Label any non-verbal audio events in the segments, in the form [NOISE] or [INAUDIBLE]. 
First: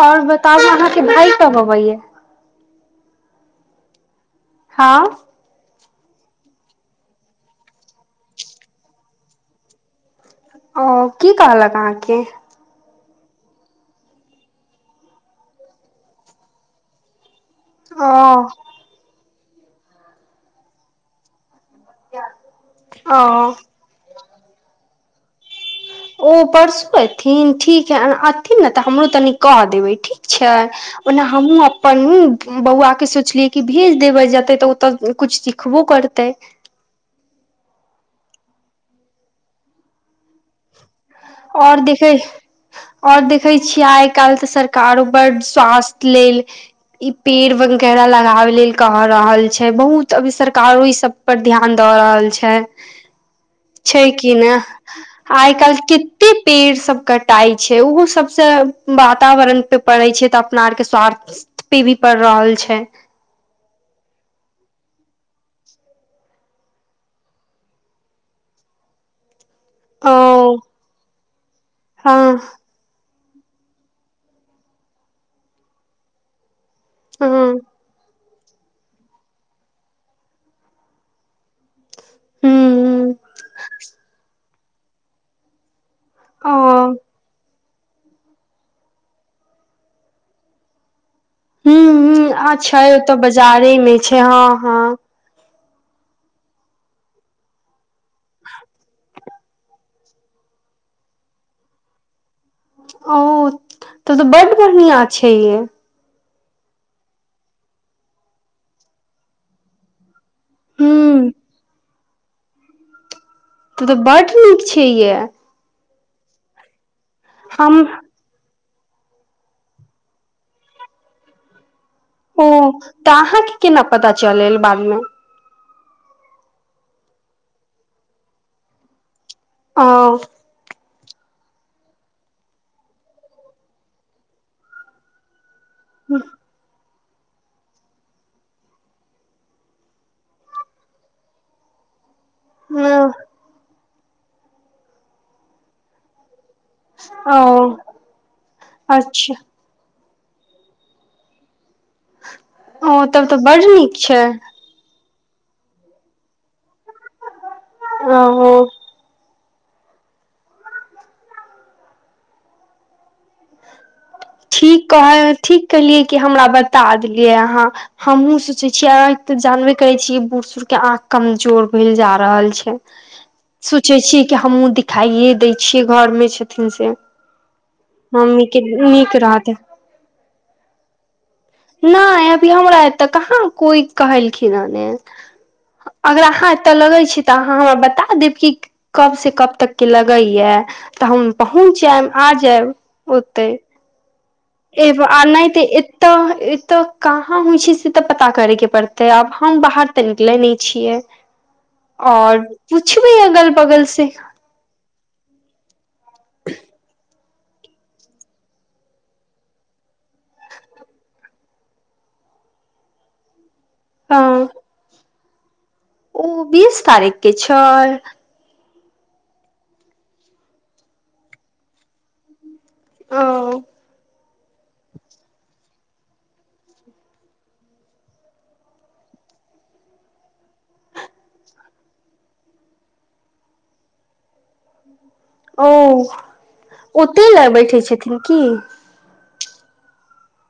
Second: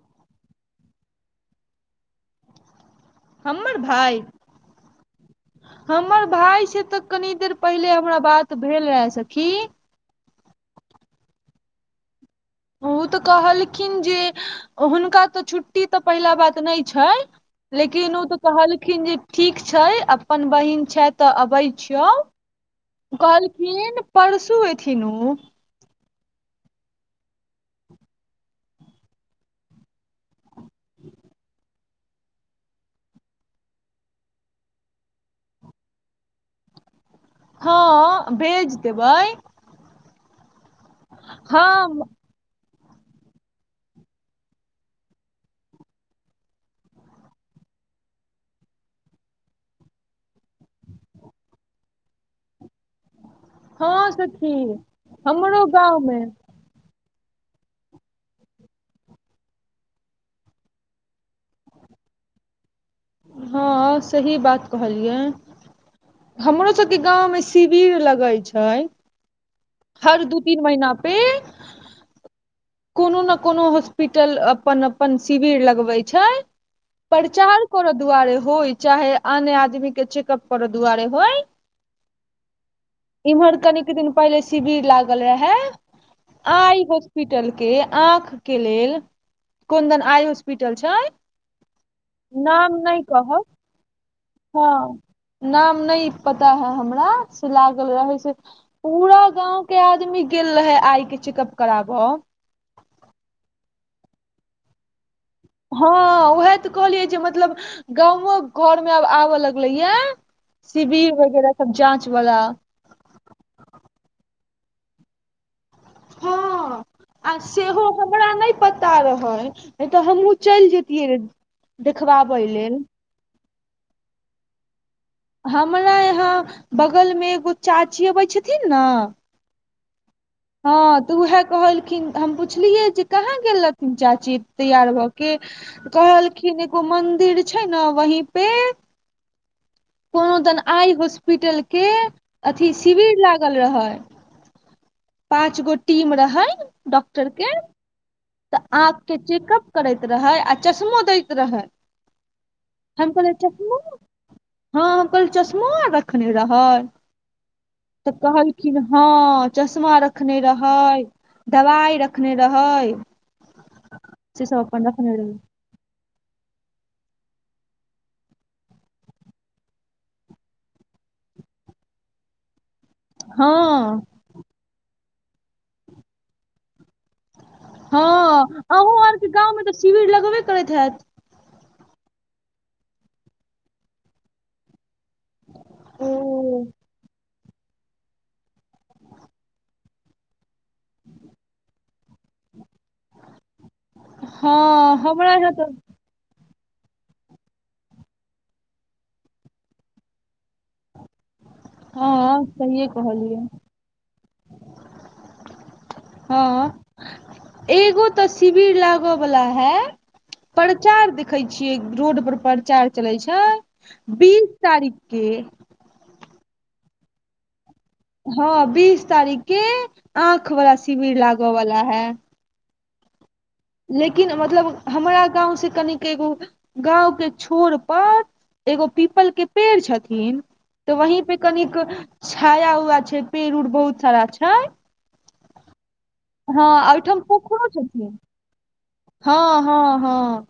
आओर बताउ अहाँके भाई कब अबैया हमर भाइ हाँ हमर भाय से तऽ कनी देर पहिले हमरा बात भेल रहाए सखी ओ की कहलक अहाँके ओ तऽ कहलखिन जे हुनका तऽ छुट्टी तऽ पहिला बात नहि छै लेकिन ओ तऽ कहलखिन जे ठीक छै अपन बहिन छथि तऽ अबै छियौ ओ कहलखिन परसू एथिन उ ओ परसू एथिन ठीक है अथिन ने तऽ हमरो तनी कह देबे ठीक छै ओना हमहूँ आब अपन बौआके सोचलियै कि भेज देबै जेतै तऽ ओतऽ किछु सिखबो करतै हँ भेज देबै आओर हम देखै और देखै छियै आइ काल्हि तऽ सरकारो बड्ड स्वास्थ लेल ई पेड़ वगेरा लगाव लेल कह रहल छै बहुत अभी सरकारो ई सब पर ध्यान दऽ रहल छै [INAUDIBLE] छै कि सखी नहि आइ हमरो काल्हि गाँवमे केतेक पेड़ सब कटाइ छै ओहो सबस वातावरण पे पड़े छै तऽ अपना आर के स्वार्थ पे भी पड़ रहल छै हँ सही बात कहलियै हमरो सबके गाँव मे शिविर लगैत छै हर दू ओ तीन महिना पे हँ कोनो ने कोनो हॉस्पिटल अपन अपन शिविर लगबै छै हँ प्रचार करऽ दुआरे होय चाहे अन्य आदमी के चेकअप करऽ दुआरे होय हूँ इम्हर कनिक दिन पहिले शिविर लागल रहे हे ओ आइ होसपी टल के आँख के लेल कोन्दन आई हॉस्पिटल छै हूंम्म हूंम्म आ नाम छै नहि ओतऽ कहब बाजारे मे छै हँ हँ नाम नहि पता है हमरा से लागल रहै से पूरा गाँव के आदमी गेल रहे आइ के चेकअप कराब ओ तब तऽ बड्ड बढ़ियाँ छै यै हँ उएह तऽ कहलियै जे मतलब गाँवो घरमे आब आबऽ लगलै ये शिबिर हूँ वगैरह सब जाँच वाला तब तऽ बड्ड नीक छै ये हँ आ हम सेहो अपन हमरा नहि पता रहै नहि तऽ हमहहुँ चलि जतियै र देखबाबै ओ लेल तऽ अहाँके केना पता चलल बादमे हमरा यहाँ बगल मे एगो चाची अबै छथिन ने हँ हँ तऽ उएह कहलखिन हम पुछलियै जे कहाँ गेल रहथिन चाची तैयार भऽ के कहलखिन एगो मन्दिर छै ने वहीं पे कोनो दन आइ हॉस्पिटल के अथी शिविर लागल रहै पाँच गो टीम रहै डॉक्टर ओ के तऽ आँख के अच्छा चेकअप करैत रहै आ चश्मो दैत रहै ओ हम तब कहलियै तऽ बड्ड चश्मो नीक छै हँ कलचश्मो रखने रहै तऽ ओ कहलखिन हँ चश्मा रखने रहै दवाई रखने रहै से सब अपन ठीक रखने कहै रहै ठीक कहलियै कि हमरा बता देलियै अहाँ हमहूँ सोचे छियै आ तऽ जानबे करे छीयै बूढ़ सूढ़ के आँख कमजोर भेल जा रहल छै हँ सोचै छियै कि हमहूँ दिखाइए दै छियै घरमे छथिन से हँ आहू आर रहते [UNINTELLIGIBLE] शिविर लगेबे करैत हैत नहि अभी हमरा एतऽ कहाँ कोइ कहलखिन हऽ ने ओ अगर अहाँ एतऽ लगै छी तऽ अहाँ हमरा बता देब कि कब से कब तक के लगैया तऽ हम पहुँच जायब आ जायब ओते हँ एब आ हमरा नहि यहाँ ते तऽ एतऽ तऽ एतऽ कहाँ होइ छै से तऽ पता करैके पड़तै आब हम बाहर तऽ निकलै नहि छियै [INAUDIBLE] ओर सहिए पुछबे कहलियै अगल बगल से हँ एगो तऽ शिविर लागऽ वला है प्रचार देखैत छियै रोड पर प्रचार चलै छै हँ बीस तारीखके ओ बीस तारीख के छै हँ बीस तारीख के आँख वला शिविर लागऽ बाला है ओ लेकिन मतलब हमरा गाँंव से कनिक एगो गाँव के छोर पर एगो पीपल के पेड़ छथिन तऽ वहीं पे कनिक छाया उया छै पेड़ उड़ बहुत सारा छै ओ हँ ओहिठाम ओते लए पोखरो बैठे छथिन की हँ हँ हँ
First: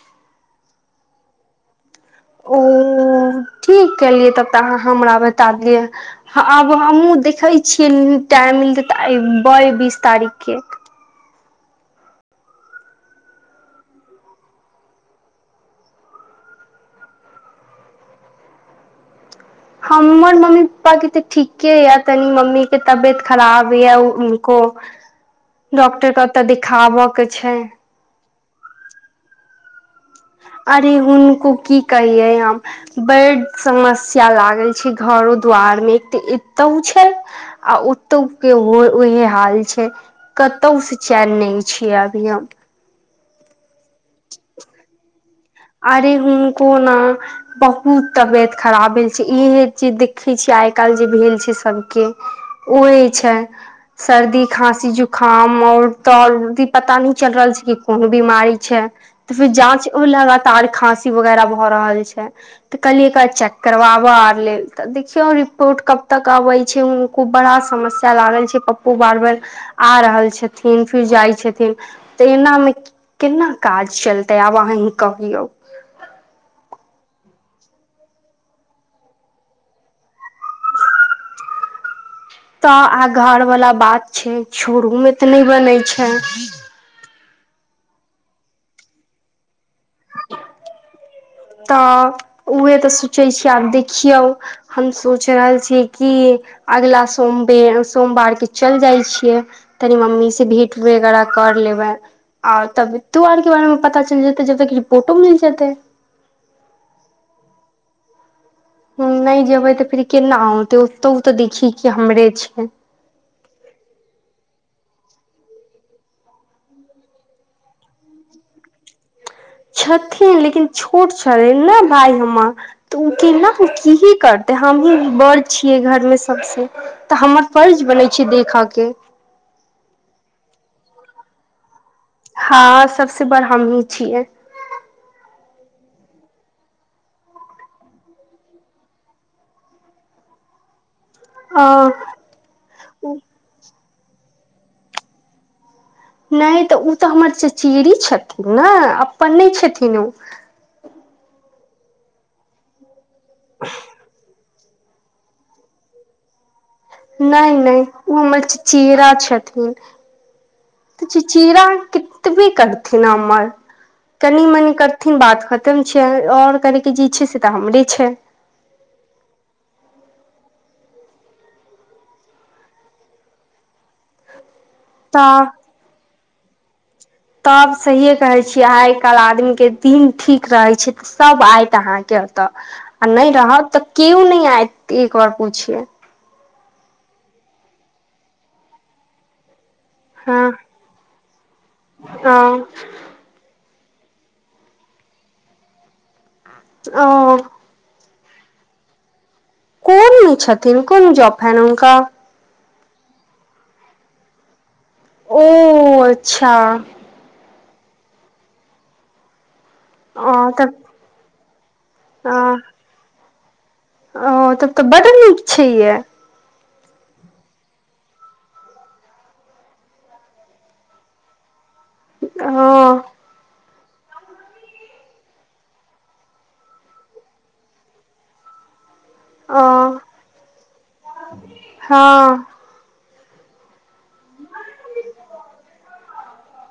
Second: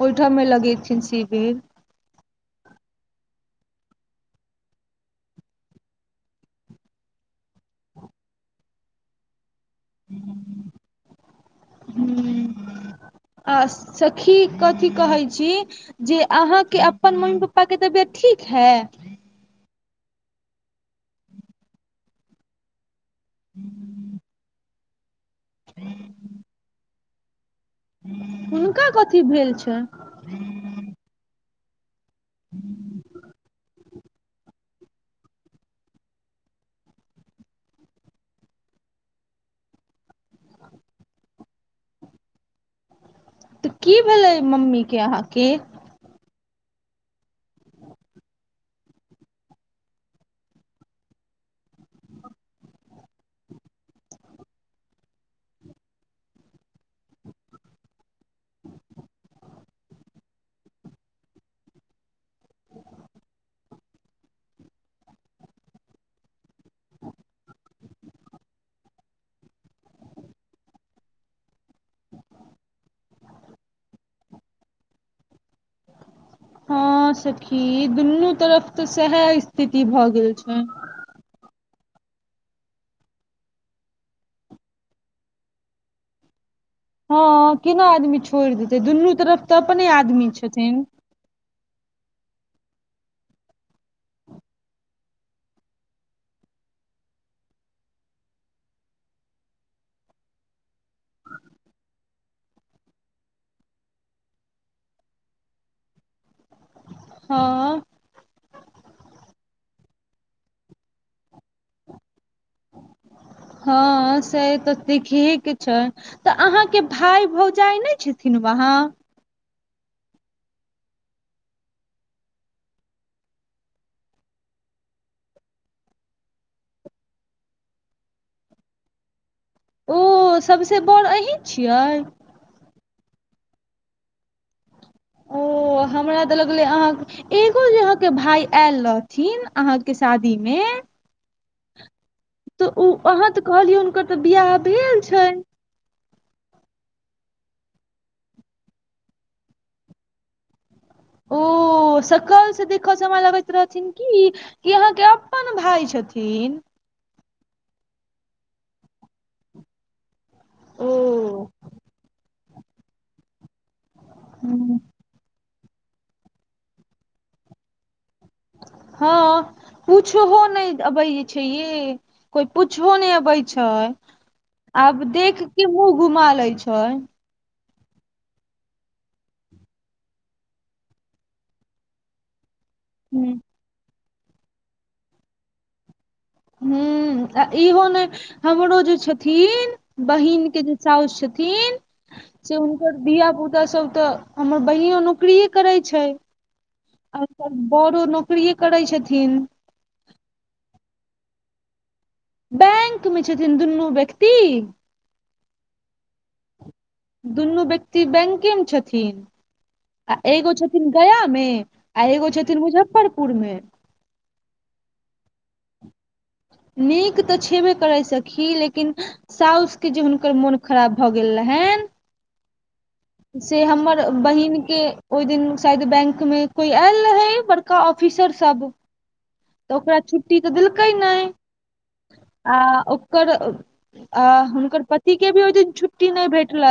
ओहिठाम मे लगेथिन शिविर ओ ठीक केलियै तब तऽ अहाँ हमरा बता दियै आब हमहूँ देखैत छियै टाइम मिलतै तऽ अयबय बीस तारीखके हूँ आ सखी कथी कहै छी जे अहाँके अपन मम्मी पप्पा तबियत ठीक है हमर मम्मी पप्पा के तऽ ठीके यऽ तनी मम्मी के तबियत खराब यऽ को डॉक्टर के ओतऽ देखाब के छै हुनका कथी भेल छै अरे हुनको की कहियै हम बड्ड समस्या समस्या लागल छै घरो दु्वार मे एकटा एतहु छै आ ओतऽ के ओ ओहे हाल छै कतहु से चैन नहि छियै [UNINTELLIGIBLE] अभी हम तऽ की भेलै मम्मी के अहाँ के अरे हुनको ना बहुत तबियत खराब भेल छै इहे जे देखे छियै आइ काल्हि जे भेल छै सबके उहे छै सर्दी खाँंसी जुकाम और तदी पता नी चल रहल छै कि कोन बीमारी छै तऽ फेर जाँच लगातार खाँसी वगैरह भऽ रहल छै तऽ कहलियै कऽ चेक करबाबऽ आ लेल तऽ देखियौ रिपोर्ट कब तक अबै छै खूब बड़ा समस्या लागल छै पप्पू बार बेर आ रहल छथिन फिर जाइ छथिन तऽ एनामे केना काज चलतै आब अहीं कहियौ हँ सखी दुनू तरफ तऽ सएह स्थिति भए गेल छै तऽ आ घर वाला बात छै छोरू मे तऽ नहि बनै छै हँ केना आदमी छोड़ देते दुनू तरफ तऽ अपने आदमी छथिन तऽ उह तऽ सोचै छियै आब देखियौ हम सोचि रहल छीयै कि अगिला सोम बेर सोमवारके चल जाइ छियै तनी मम्मी से भेंट वगैरह कर लेबै और तबियतो आर के बारे मे पता चल जेते जब तकी रिपोर्टो मिल जेते हँ नहि जेबै तऽ फेर केना औते ओतहु तऽ देखी के हमरे छै हँ से तऽ देखही के छै तऽ अहाँके भाय भौजाइ नहि छथिन वहाँ छथिन लेकिन छोट छै ने भाय हमर तऽ ओ केना की ही करते हमहँ बड़ छियै घरमे सबसे तऽ हमर फर्ज बनै छै देखऽ के ओ सबसॅं बड़ अही छियै हँ सबसे बड़ हमही छियै त हमरा तऽ लगलै अहाँ एगो जे अहाँके भाय आयल रहथिन अहाँ के शादी मे ओ तऽ ओ अहाँ तऽ कहलियै हुनकर तऽ बियाह भेल छै नहि तऽ ओ तऽ हमर चचेरी छथिन ने अपन नहि छथिन ओ ओ सकल से देख समय लगैत रहथिन कि कि अहाँके अपन भाय छथिन नहि नहि उ हमर चचेरा छथिन ओ तऽ चचेरा कतबे करथिन हमर कनि मनि करथिन बात खतम छियै और करयके जे छै से तऽ हमरे छै हँ पूछहो नहि अबै छै ये कोइ पूछहो नहि अबै छै आब देख तऽ के मुँह घुमा लै छै तब सहिये कहै छी आइ काल्हि आदमी के दिन ठीक रहे छै सब आइत अहाँ के तऽ आ नहि रहत तऽ केऔ नहि आयत एक बार पूछे हूंम्म आ इहो नै हमरो जे छथिन बहिन हँ के जे साउस छथिन ओ से हुनकर धियापुता सब तऽ हमर बहिनो नौकरिये करै छै ओ आ बड़ नौकरिये करै छथिन कोनमे छथिन कोन जाॅप हनि हुनका बैंक मे छथिन दुनू व्यक्ति ओ अच्छा दुनू व्यक्ति बैंके मे छथिन आ ओ एगो तब छथिन गया मे आ एगो छथिन मुजफ्फरपुर मे ओ तब तऽ बड्ड नीक छै ये नीक तऽ छेबे करै सखी लेकिन साउसके जे हुनकर मोन खराब भऽ गेल रहैन हँ से हमर बहिन के ओहि दिन शायद बैंकमे कोइ आयल रहै बर का ऑफिसर सब ओ तऽ ओकरा छुट्टी तऽ देलकै नहि हँ आ ओकर आ हुनकर पति के भी ओ दिन छूट्टी छुट्टी नहि भेठले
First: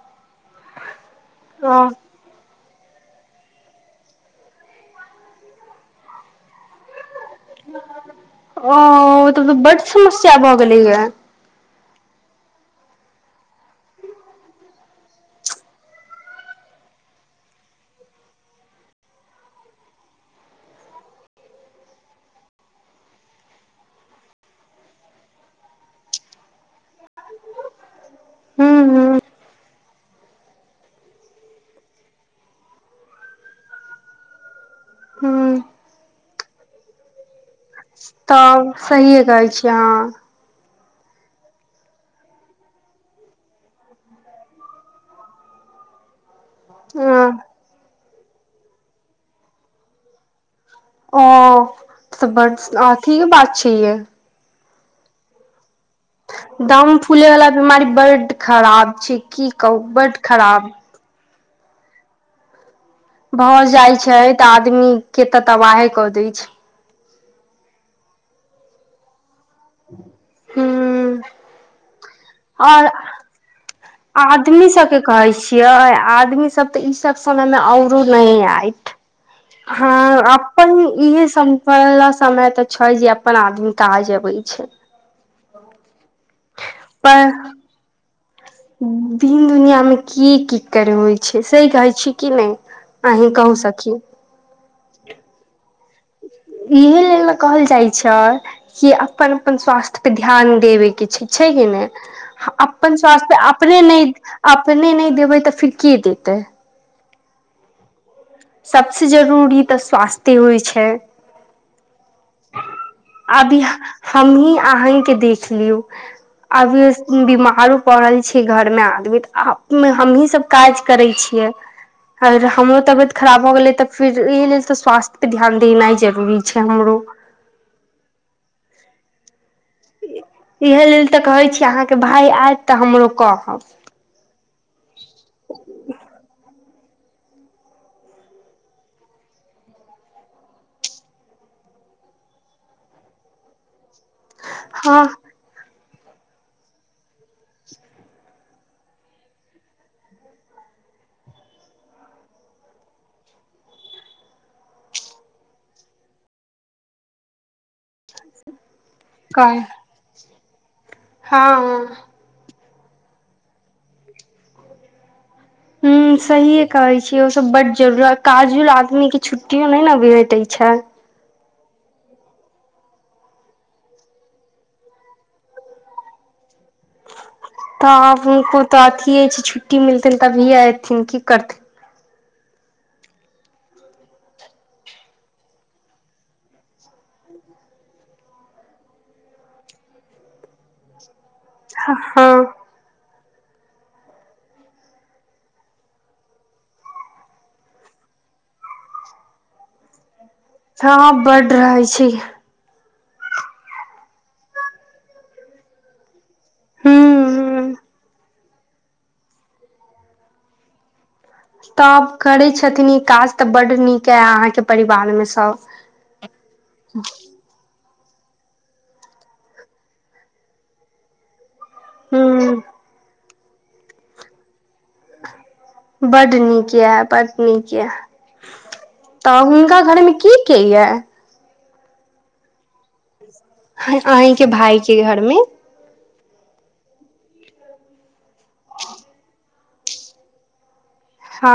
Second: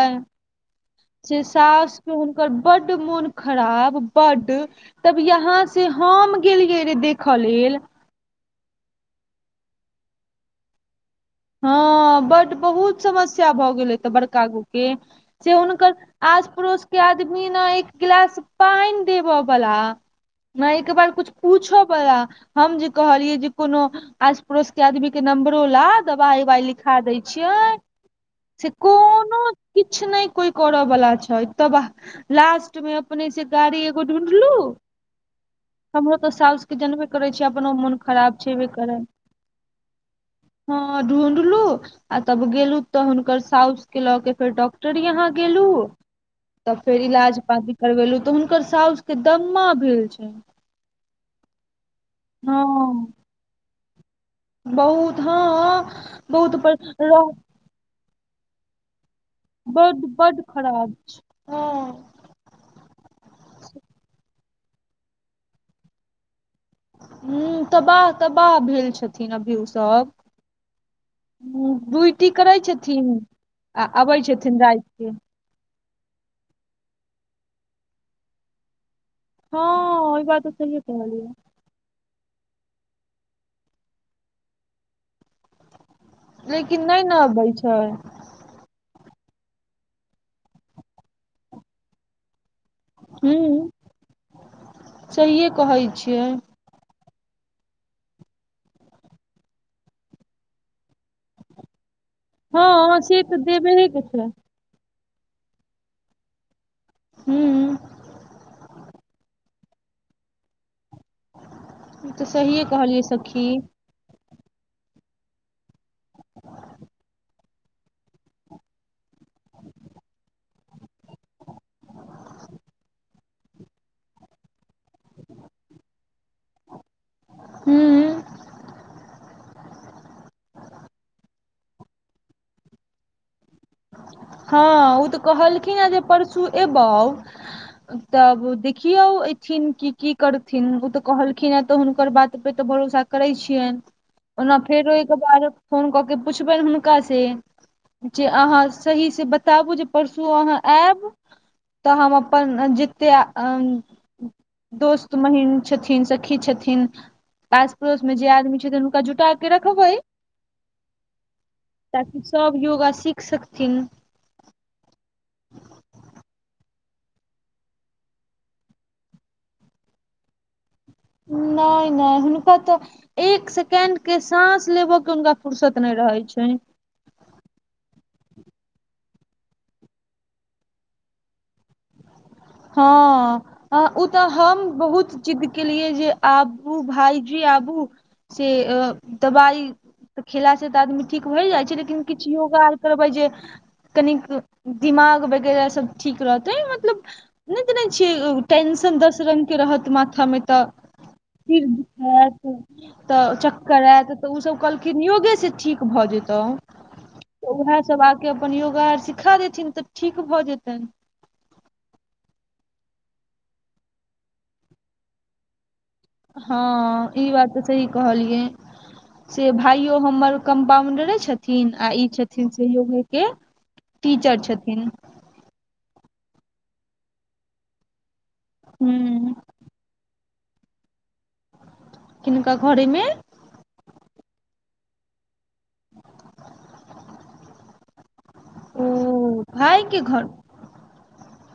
से ओ साउस के हुनकर बड्ड मोन खराब बड्ड तब यहाँ से हम गेलियै रे देखऽ लेल ओ तब तऽ बड्ड समस्या भऽ गेलैये हँ बड्ड बहुत समस्या भऽ गेलै तऽ बड़का गो के से हुनकर आस पड़ोस के आदमी ने एक गिलास पानि देब बला नहि एक बार कुछ पूछो बला हम जे कहलियै जे कोनो आस पड़ोस के आदमी के नम्बरोला दवाइ उवाइ लिखा दै छियै से हूँ हूँ कोनो किछु नहि कोइ करऽ बला छै तबाह लास्ट मे अपने से गाड़ी एगो ढूँढलू हूँ हमरो तऽ सासस के जनबे करे छियै अपनो मन तब सहिए कहै छियै हँ हँ ढूंढलु आ तब गेलु तऽ हुनकर साउस के लऽ के फेर डॉक्टर यहाँ गेलु तब फेर इलाज ओ पाती करवेलू तऽ हुनकर साउस के दम्मा भेल छनि ओ तऽ हँ बड्ड [UNINTELLIGIBLE] अथीके बात छै यै बहुत हँ बहुत पर दाम फूले रह बला बीमारी बड्ड खराब छै की कहू बड बड्ड बड खराब छै हँ भऽ जाइ छै तऽ आदमी के तऽ तबाहे कऽ दै छै हूंम्म तबाह तबाह भेल छथिन अभी उस सब हूँ ड्यूटी करै आओर छथिन आ अबै छथिन आदमी राइत सबके के कहै छियै छियै आदमी सब तऽ ई सब समय मे औरो नहि आयत हँ ई बात तऽ अपन सहिए ईहे कहलियै सब पढ़ै लला समय तऽ छै जे अपन आदमी काज अबै छै लेकिन नहि ने पर अबै छै दिन दुनियां मे की की कर होइ छै सही कहै छी की नहि अहीं हूँ कहू सखी सहिए कहै छियै इहे लेल ने कहल जाइ छै कि अपन अपन स्वास्थ्यपे ध्यान देबयके छै छै कि नहि हँ अपन से स्वास्थ्य पे तऽ अपने देबहे के नहि छै अपने नहि देबै तऽ फिर के देतै हूंम्म सभसे जरूरी तऽ स्वास्थे होइत छै ई तऽ सहिए कहलियै सखी हमहीं अहींके देख लियौ अभी बीमारो पड़ल छै घर मे आदमी तऽ हमही सब काज करै छियै अगर हमरो तबियत खराब भ गेलै तऽ फिर एहि लेल तऽ स्वास्थ्यपे ध्यान देनाइ जरूरी छै हमरो हूंम्म इहे लेल तऽ कहै छी अहाँके भाय आयत तऽ हमरो कहब हँ ओ तऽ कहलखिन हेँ जे परसू एबौ तब देखियौ एथिन कि की करथिन ओ तऽ कहलखिन हें तऽ हुनकर बात पे तऽ भरोसा करै छियनि ओना फेरो हँ एक बार फोन कऽ के पुछबनि हुनका से जे अहाँ सही से बताबू जे परसू अहाँ एब तऽ हम अपन जेते दोस्त महीन छथिन सखी छथिन आस पड़ोस मे जे आदमी छथिन जूटाके कह रखबै हँ ताकि सब योगा सीख सकथिन हूंम्म सहिए कहै छी ओसभ बड्ड जरूरी काजुल आदमी के छुट्टियो नहि ने भेटैत छै नहि नहि हुनको तऽ एक सेकेंड के साँस लेबो के हुनका फर्सत नहि रहे छै तऽ हुनको तऽ अथिये छै छुट्टी मिलते तभिए ऐथिन की करथिन हँ हँ ओ तऽ हम बहुत जिद्द केलियै जे आबू भाईजी आबू से दवाई त खेला से तऽ आदमी ठीक होय जाइ छै लेकिन किछ हँ योगा करबै जे कनिक दिमाग वगैरह सब ठीक रहतै मतलब नहि जनय छियै टेंशन दस रंग के रहत माथा मे तऽ हँ बड फिर रहै छै दुखत [UNINTELLIGIBLE] तऽ चक्कर आयत तऽ ओसभ कहलखिन योगे से ठीक भऽ जेतै ह तऽ ह उएह सभ आके अपन योगा आर सिखा देथिन तऽ ठीक भऽ जेतनि तब करै छथिन ई काज तऽ बड नीक यए अहाँके परिवार मे सभ हँ ई बात तऽ सही कहलियै से भाइयो हमर कम्पाउंडरे छथि छथिन आ ई छथिन ह से योगे के टीचर छथिन बड्ड नीक ये बड्ड नीक ये ह तऽ हुनका घर मे की केए हिनका घरे मे आहीं के भाई के घर मे भाई के घर मे हँ